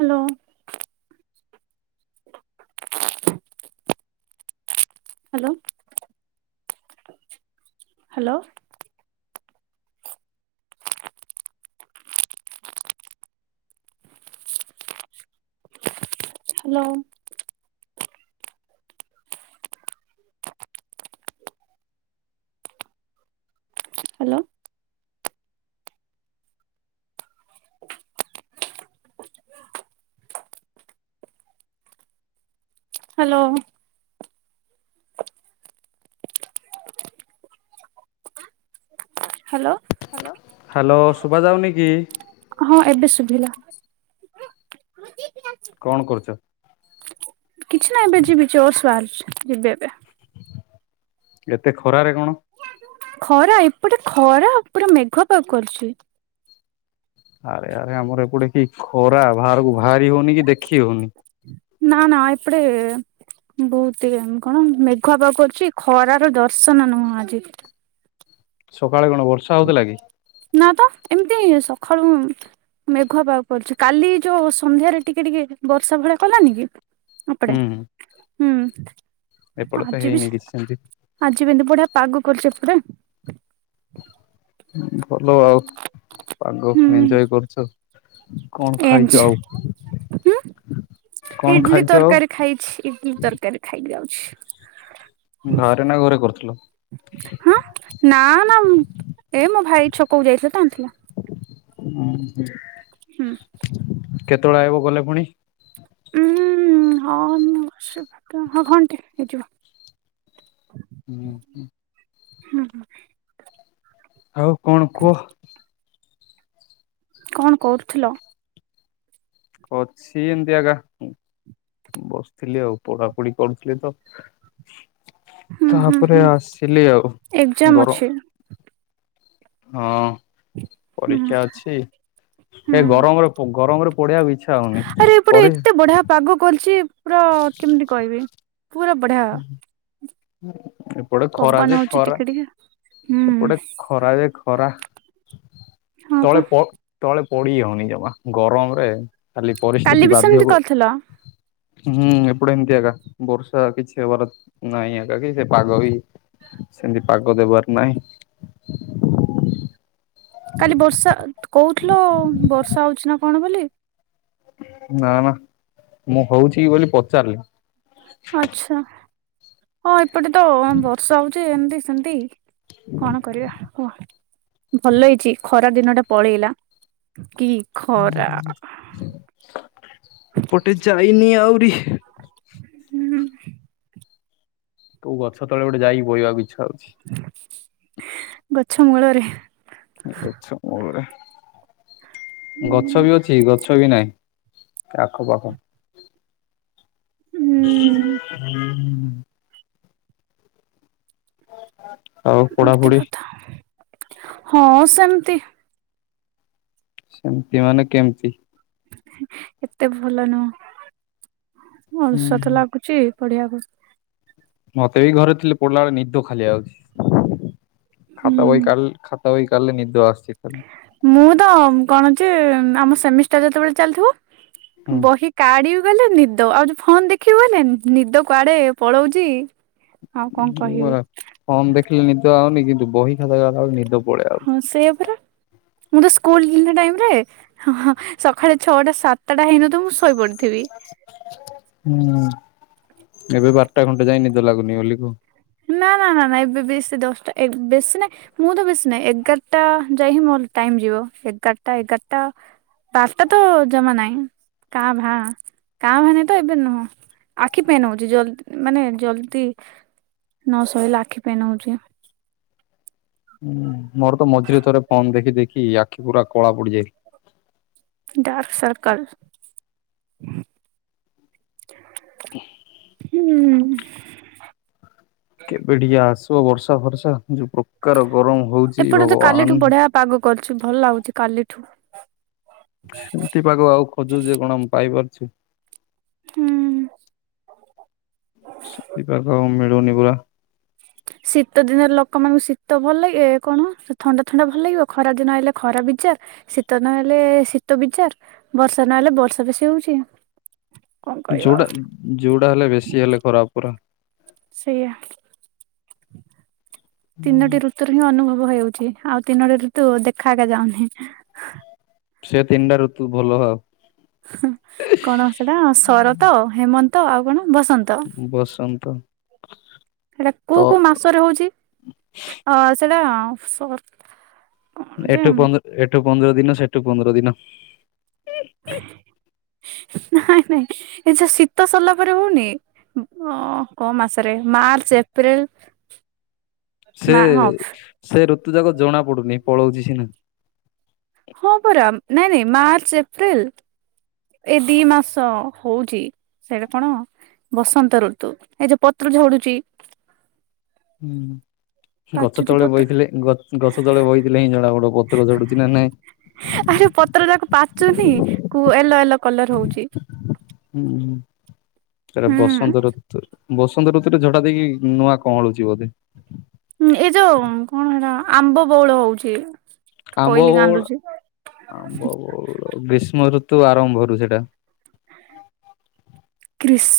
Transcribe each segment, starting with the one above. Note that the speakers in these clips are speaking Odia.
Hello. Hello hello. Hello. Hello. Hello. Hello. Hello hello ଶୁଭ ଯାଉନି କି? ହଁ ଏବେ ଶୁଭିଲା। [unintelligible] କଣ କରୁଛ? କିଛି ନାହିଁ ଏବେ ଯିବି ଜସ ବାହାରୁଛି ଯିବି ଏବେ ଏତେ ଖରାରେ କଣ? ଖରା ଏପଟେ ଖରା ପୁରା ମେଘଆ ପାଗ କରୁଛି। ଆରେ ଆରେ ଆମର ଏପଟେ କି ଖରା ବାହାରକୁ ବାହାରି ହଉନି କି ଦେଖି ହଉନି। ନା ନା ଏପଡେ ବହୁତ କଣ ମେଘୁଆ ପାଗ କରୁଛି ଖରାର ଦର୍ଶନ ନୁହଁ ଆଜି ସକାଳେ କଣ ବର୍ଷା ହଉଥିଲା କି? ନା ତ ଏମିତି ହିଁ ସକାଳୁ ମେଘୁଆ ପାାଗ କରୁଛି କାଲି ଯୋଉ ସନ୍ଧ୍ୟାରେ ଟିକେ ଟିକେ ବର୍ଷା ଭଳିଆ କଲାନି କି ଏପଟେ ହୁଁ ଏପଟେ ତ ଆଜି ବି ହେଇନି କିଛି ସେମିତି ଆଜିିବି ହିତି ବଢ଼ିଆ ପାଗ କରୁଛି ଏପଟେ ଭଲ ଆଉ ପାଗ ହୁଁ କୁ ଇଞ୍ଜୋୟ୍ କରୁଛ। କଣ ଖାଇଛ ଏମତି ଆଉ? କଣ ଇଡଲି ଖାଇଛ ଆଉ? ତରକାରୀ ଖାଇଛି ଇଟିଲି ତରକାରୀ ଖାଇ କି ଆଉଛି। ଘରେ ନା ଘରେ କରୁଥିଲ? ହଁା ନା ନା ଏ ମୋ ଭାଇ ଛକକୁ ଯାଇଥିଲା ତ ଆଣିଥିଲା। ହଁ ହ ହୁଁ। କେତେବେଳେ ଆଇବ ଗଲେ ପୁଣି? ଉଁ ହଁ ମୁସ ହଁ ଘଣ୍ଟେ ହେଇଯିବ। ହୁଁ। ହୁଁ ହଁ। ଆଉ କଣ କୁହ? କଣ କରୁଥିଲ? ଅଛି ଏମିତି ଆଗା। ବସିଥିଲି ଆଉ ପଢାପଢି କରୁଥିଲି ତ। ହୁଁ ହୁଁ ତାପରେ ହୁଁ ଆସିଲି ଆଉ ଏକ୍ଜାମ ଗର ଅଛି ହଁ ହୁଁ ପରୀକ୍ଷା ଅଛି ହୁଁ ଏ ଗରମରେ ପ ଗରମରେ ପଢ଼ଆକୁ ଇଛା ଆରେ ଏପଟେ ଏତେ ବଢିଆ ପାଗ କରିଛି ପୁରା କେମିତି କହିବି? ପୁରା ବଢିଆ। ଏପଟେ ଖରା ପବନ ଯେ ହଉଛି ଖରା ଟିକେ ଟିକେ ହୁଁ ଏପଟେ ଖରା ଯେ ଖରା ହଁ ପା ତଳେ ପ ତଳେ ପଡି ହଉନି ଜମା ଗରମରେ ଖାଲି କାଲି ପରିସ୍ଥିତି ବି ବାଧ୍ୟ ସେମିତି ହୁ କରିଥିଲ ହୁଁ ଏପଟେ ଏମତି ଆଗା ବର୍ଷା କିଛି ହବାର ନାଇଁ ଆ କି ସେ ପାଗ ହୀ ସେମତି ପାଗ ଦେବାର ନାହିଁ। କାଲି ବର୍ଷା କହୁଥିଲ ବର୍ଷା ହଉଛି ନା କଣ ବୋଲି? ନା ନା ମୁଁ ହଉଛି କି ବୋଲି ପଚାରିଲି? ଆଚଛା। ହଁ ଏପଟେ ତ ବର୍ଷା ହଉଛି ଏମତି ସେମିତି କଣ କରିବା ହୁହ? ଭଲ ହେଇଛି ଖରା ଦିନ ଟା ପଳେଇଲା କି ଖରା ଏପଟେ ଯାଇନି ଆହୁରି। ହୁଁ। କୋଉ ଗଛ ତଳେ ଗୋଟେ ଯାଇକି ବୋଇବାକୁ ଇଛା ହଉଛି। ଗଛ ମୁଳରେ। ଗଛ ମୂଳରେ। ଗଛ ବି ଅଛି ଗଛ ବି ନାହିଁ ଆଖ ପାଖ। ହୁଁ ଏମିତି [inaudible] ଆଉ ଏମିତି ପଢାପଢି କଥା ହଁ ସେମିତି ସେମିତି ମାନେ କେମିତି? ଏତେ ଭଲ ନୁହ ହୁଁ ଅଳସ ହୁଁ ତ ଲାଗୁଛି ପଢିବାକୁ। ମତେ ବି ଘରେ ଥିଲେ ପଡିଲା ବେଳେ ନିଦ ଖାଲି ଆଉଚି। ହୁଁ ଖାତା ବହି କାଲ ଖା ତା ବଇ କାଲେ ନିଦ ଆସଚି ଖାଲି। ମୁଁ ତ କଣ ଅଛି ଆମ ସେମିଷ୍ଟାର ଯେତେବେଳେ ଚାଲିଥିବ ବହି କାଢି ଗଲେ ନିଦ ଆଉ ଯୋ ଫୋନ ଦେଖି ହୁନ ନିଦ କୁଆଡେ ପଳଉଛି। ଆଉ କଣ କହିବି ହୁଁ ଫୋନ ଦେଖିଲେ ନିଦ ଆଉନି କିନ୍ତୁ ବହି ଖାଦଲା ନିଦ ପଳେଇ ଆଉ ହଁ ସେଇଆ ପରା, ମୁଁ ତ ସ୍କୁଲ ଇଲା ଟାଇମରେ ହ ହଁ ସଖାଳେ ଛଅଟା ସାତଟା ହେଇନଥିବ ମୁଁ ଶୋଇପଡିଥିବି। ହୁଁ ଏବେ ବାରଟା ଖଣ୍ଟେ ଯାଇ ନିଦ ଲାଗୁନି ବୋଲି କୁହ। ନା ନା ନା ନା ଏବେ ବେସି ଦଶଟା ବେଶୀ ନାଇଁ ମୁଁ ତ ବେସି ନାଇଁ ଏଗାରଟା ଯାଏ ହିଁ ମୋର ଟାଇମ ଯିବ। ଏଗାରଟା ଏଗାରଟା ପାସ୍ତା ତ ଜମା ନାଇଁ କାଁ ଭାଁ, କାଁ ଭାଁ ନାଇଁ ତ ଏବେ ନୁହଁ। ଆଖି ପେନ ହଉଛି ଜଲଦି ମାନେ ଜଲଦି। ନ ଶହଲେ ଆଖି ପେନ ହଉଛି। ହୁଁ ମୋର ତ ମଝିରେ ଥରେ ଫନ ଦେଖି ଦେଖି ଆଖି ପୁରା କଳା ପଡିଯାଇ ଡାର୍କ ସର୍କଲ। ହୁଁ। କେବେ ଟିକେ ଆସିବ ବର୍ଷା ଫର୍ଷା ଯୋଉ ପ୍ରକାର ଗରମ ହଉଛି ଏପଟେ ତ କାଲିଠୁ ଭଗବାନ। ବଢିଆ ପାଗ କରୁଛି ଭଲ ଲାଗୁଛି କାଲିଠୁ। ସେମତି ପାଗ ଆଉ ଖୋଜୁ ଯେ କଣ ମୁ ପାଇପାରୁଛି? ହୁଁ। ଶନି ପାକ ମିଳୁନି ପୁରା। ଶୀତ ଦିନରେ ଲୋକମାନଙ୍କୁ ଶୀତ ଭଲ ଲାଗେ ଏ କଣ ଥଣ୍ଡା ଥଣ୍ଡା ଭଲ ଲାଗିବ ଖରା ଦିନ ଆଇଲେ ଖରା ବିଚାର ଶୀତ ନହେଲେ ଶୀତ ବିଚାର ବର୍ଷା ନହେଲେ ବର୍ଷା ବେଶୀ ହଉଚି। ଯୋଉଟା ଯୋଉଟା ହେଲେ ବେଶୀ ହେଲେ ଖରାପ ପରା। ସେଇଆ ତିନୋଟି ଋ ଋତୁ ହିଁ ଅନୁଭବ ହେଉଛି ଆଉ ତିନୋଟି ଋତୁ ଦେଖା ଏକା ଯାଉନି। ସେ ତିନିଟା ଋତୁ ଭଲ ଆଉ। ହୁଁ କଣ ସେଟା ଶରତ ହେମନ୍ତ ଆଉ କଣ ବସ ନ୍ତ ବସନ୍ତ ସେଟା ତ କୋଉ କୋଉ ମାସରେ ହଉଚି? ଅ ସେଇଟା ସ ଏଠୁ ପନ୍ଦର ଏଠୁ ପନ୍ଦର ଦିନ ସେଠୁ ପନ୍ଦର ଦିନ ହୁଁ ହୁଁ। ନାଇଁ ନାଇଁ ଏ ଯଉ ଶୀତ ସରିଲା ପରେ ହଉନି। ଅ କ ମାସରେ ମାର୍ଚ୍ଚ ଏପ୍ରିଲ। ସେ ମା ହଁ ସେ ଋତୁ ଯାକ ଜଣା ପଡୁନି ପଳଉଚି ସିନା। ହ ପରା ନାଇଁ ନାଇଁ ମାର୍ଚ୍ଚ ଏପ୍ରିିଲ। ଏ ଦି ମାସ ହଉଚି ସେଟା କଣ? ବସନ୍ତ ଋତୁ ଏ ଯୋଉ ପତ୍ର ଝଡୁଚି। ହୁଁ। ଗଛ ପାଚୁଛି ତଳେ ପତ୍ର ବଇଥିଲେ ଗ-ଗଛ ତଳେ ବଇଥିଲେ ହିଁ ଜଣା ପଡିବ ପତ୍ର ଝଡୁଚି ନା ନାଇଁ। ଆରେ ପତ୍ର ଯାକ ପାଚୁନି କୁ ଏଲୋ ଏଲୋ ହୁଁ ତରେ ହୁଁ ବସନ୍ତ ଋ ବସନ୍ତ ଋତୁରେ ଝଡା ଦେଇକି ନୂଆ କଁଳୁଚି ବୋଧେ। ହୁଁ ଏଇ ଯୋଉ କଣ ହେଟା ଆମ୍ବ ବଉଳ ହଉଛ। ଆମ୍ବ ବଉଳ ଆମ୍ବ ବଉଳ ଗ୍ରୀଷ୍ମ ଋତୁ ଆରମ୍ଭରୁ ସେଇଟା। [inaudible] ଗ୍ରୀସ୍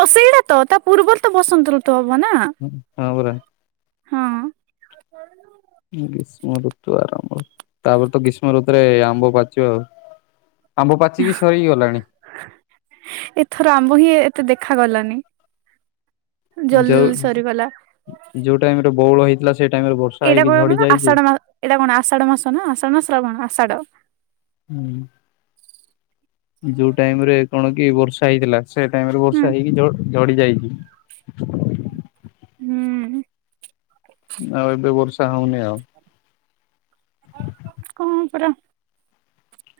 ଅ ସେଇଟା ତ ତା ପୂର୍ବରୁ ତ ବସନ୍ତ ଋତୁ ହବ ନା। ହୁଁ ହଁ ପରା। ହଁ। [unintelligible] ଗ୍ରୀଷ୍ମ ଋତୁ ଆରମ୍ଭ ତାପରେ ତ ଗ୍ରୀଷ୍ମ ଋତୁରେ ଆମ୍ବ ପାଚିବ ଆଉ। ଆମ୍ବ ପାଚିକି ସରିଗଲାଣି। ଏଥର ଆମ୍ବ ହିଁ ଏତେ ଦେଖା ଗଲାନି। ଯୋଉ ସରିଗଲା ଯୋଉ ଟାଇମ୍ ରେ ବଉଳ ହେଇଥିଲା ସେଇ ଟାଇମରେ ବ ଏଇଟା କଇବୁ ନା ଆଷାଢ ମା ଏଇଟା କଣ ଆଷାଢ ମାସ ନା ଆଷାଢ ନା ଶ୍ରାବଣ ଆଷାଡ଼। ହୁଁ ଯୋଉ ଟାଇମ୍ ରେ କଣ କି ବର୍ଷା ହେଇଥିଲା। ସେ ଟାଇମ୍ ରେ ହୁଁ ବର୍ଷା ହେଇକି ଝ-ଝଡି ଯାଇଚି। ହୁଁ। ଆଉ ଏବେ ବର୍ଷା ହଉନି ଆଉ। କଣ ପରା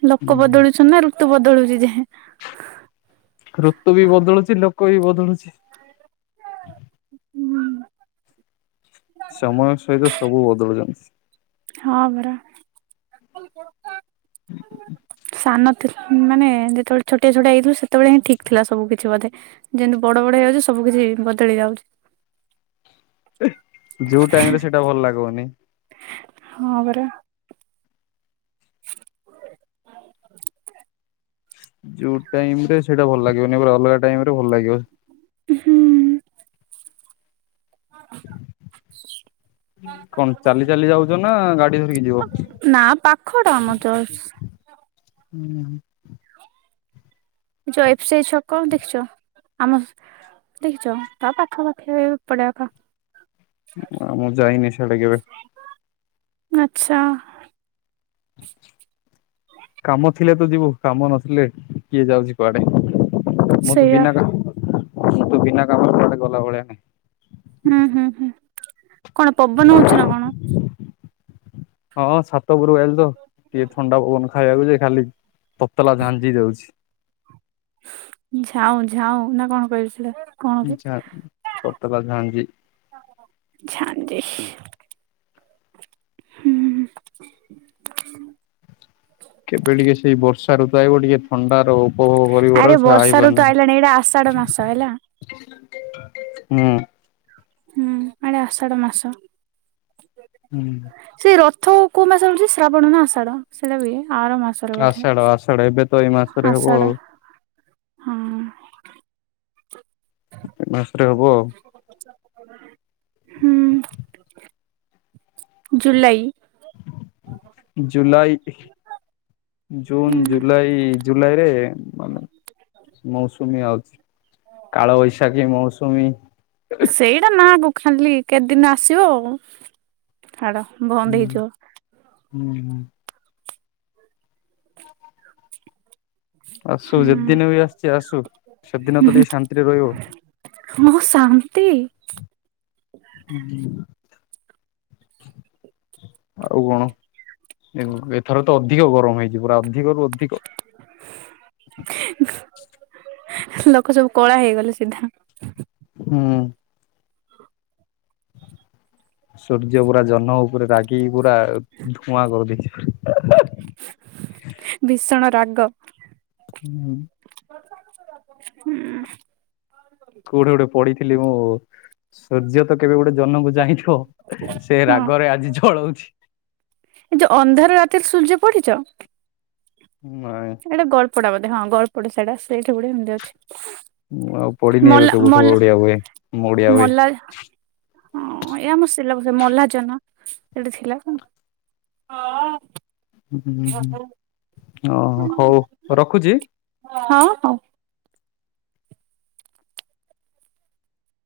ହୁଁ ଲୋକ ହୁଁ। ବଦଳୁଛନ୍ତି ନା ଋତୁ ବଦଳୁଚି ଯାହା। ଋତୁ ବି ବଦଳୁଚି ଲୋକ ବି ବଦଳୁଚି। ହୁଁ ସମୟ ସହିତ ସବୁ ବଦଳୁଚନ୍ତି। ହଁ ପରା। ସାନ ଥିଲୁ ମାନେ ଯେତବେଳେ ଛୋଟିଆ ଛୋଟିଆ ହେଇଥିଲୁ ସେତବେଳେ ହିଁ ଠିକ ଥିଲା ସବୁ କିଛି ବୋଧେ। ଯେମିତି ବଡ଼ ବଡ଼ ହେଇଯାଉଚୁ ସବୁ କିିଛି ବଦଳି ଯାଉଛି। ଏ ଯୋଉ ଟାଇମରେ ସେଇଟା ଭଲ ଲାଗିବନି ହଁ ପରା। [inaudible] ଯୋଉ ଟାଇମ ରେ ସେଇଟା ଭଲ ଲାଗିବନି ଅଲଗା ଟାଇମରେ ଭଲ ଲାଗିବ। ହୁଁ। କଣ ଚାଲି ଚାଲି ଯାଉଛ ନା ଗାଡି ଧରିକି ଯିବ? [unintelligible] ନା ପାଖଟା ଆମ ଜସ୍ ହୁଁ। ଯୋଉ [unintelligible] ଛକ ଦେଖିଛ ଆମ ଦେଖିଛ ତା ପାଖା ପାାଖି ପଡ଼ିଆ ପା ଆ ମୁଁ ଯାଇନି ସିଆଡେ କେବେ ଆଚ୍ଛା। କାମ ଥିଲେ ତ ଯିବୁ କାମ ନଥିଲେ କିଏ ଯାଉଚି କୁଆଡ଼େ। ମୁଁ ତ ସେଇଆ ବିନା କା ମୁଁ ତ ବିନା କାମରେ କୁଆଡ଼େ ଗଲା ଭଳିଆ [unintelligible] ହୁଁ ହୁଁ କଣ ପବନ ହଉଛି ନା କଣ? ହଁ ଛାତ ଉପରକୁ ଆ ତ ଟିକେ ଥଣ୍ଡା ପବନ ଖାଇବାକୁ ଯେ ଖାଲି ତତଲା ଝାଞ୍ଜି ଦଉଛି। ଝାଉଁ ଝାଉଁ ନା କଣ କହିଲେ ସେଟା? କଣ କି ଝା ତତଲା ଝାଞ୍ଜି। ଝାଞ୍ଜି। ହୁଁ ହୁଁ‌ ହୁଁ କେବେ ଟିକେ ସେଇ ବର୍ଷା ଋତୁ ଆଇବ ଟିକେ ଥଣ୍ଡା ରୁ ଉପଭୋଗ କରିବି ଆରେ ବରଂ ସେ ବର୍ଷା ଋତୁ ଆଇବନି ଆଇଲାଣି ଏଇଟା ଆଷାଢ ମାସ ହେଲା ହୁଁ। ହୁଁ ଆଡ଼େ ଆଷାଢ଼ ମାସ। ହୁଁ। ସେଇ ରଥ କୋଉ ମାସ ରେ ହଉଚି ଶ୍ରାବଣ ନା ଆଷାଢ଼ ସେଇଟା ବି ହୁଏ ଆର ମାସ ଆଷାଢ଼ ଆଷାଢ଼ ଏବେ ତ ଏଇ ମାସରେ ହବ ଆଷାଢ ଆଉ। ହଁ। ଏ ମାସରେ ହବ। ହୁଁ ଜୁଲାଇ। ଜୁଲାଇ ଜୁନ୍, ହୁଁ। ଜୁଲାଇ, ଜୁଲାଇରେ ମାନେ ମୌସୁମୀ ଆଉଚି‌ କାଳବୈଶାଖୀ ମୌସୁମୀ ସେଇଟା ନାଁ କୁ ଖାଲି କେତେ ଦିନ ଆସିବ ଛାଡ଼। ହୁଁ ହୁଁ ହୁଁ। ଆସୁ ହୁଁ ଯେତେଦିନି ବି ଆସୁଛି ଆସୁ ସେତେଦିନ ତ ଟିକେ ଶାନ୍ତିରେ ରହିବ। ହଁ ଶାନ୍ତି। [inaudible] ଆଉ କଣ ଏ ଏଥର ତ ଅଧିକ ଗରମ ହେଇଛି ପୁରା ଅଧିକରୁୁ ଅଧିକ। [unintelligible] ଲୋକ ସବୁ କଳା ହେଇଗଲେ ସିଧା। ହୁଁ। ସୂର୍ଯ୍ୟ ପୁରା ଜହ୍ନ ଉପରେ ରାଗିକି ପୁରା ଧୂଆଁ କରିଦେଇଛି। ଭିଷଣ ରାଗ। ହୁଁ। ହୁଁ। କୋଉଠେ ଗୋଟେ ପଡିଥିଲି ମୁଁ ସୂର୍ଯ୍ୟ ତ କେବେ ଗୋଟେ ଜହ୍ନ କୁ ଚାହିଁ [unintelligible] ସେ ହଁ। ରାଗରେ ଆଜି ଜଳଉଛି। ଏ ଯୋଉ ଅନ୍ଧାର ରାତିରେ ସୂର୍ଯ୍ୟ ପଢି଼ଛ। ନାଇଁ। ଏଇଟା ଗଳ୍ପଟା ବୋଧେ ହଁ ଗଳ୍ପଟା ସେଇଟା ସେଇଠି ଗୋଟେ ଏମିତି ଅଛି। ମୁଁ ଆଉ ପଢି଼ନି ଏବେ ମଲା କେବଠୁ ମଲା ଓଡ଼ିଆ ବହି ମୁଁ ଓଡ଼ିଆ ବହି ମଲା ହଁ ଏ ଆମ ସିଲାବସ୍ ରେ ମଲା ଜହ୍ନ ସେଟା ଥିଲା ତ। ହଁ। ହୁଁଁ ହୁଁ ଓ ହଉ ରଖୁଛି। ହଁ ହଉ।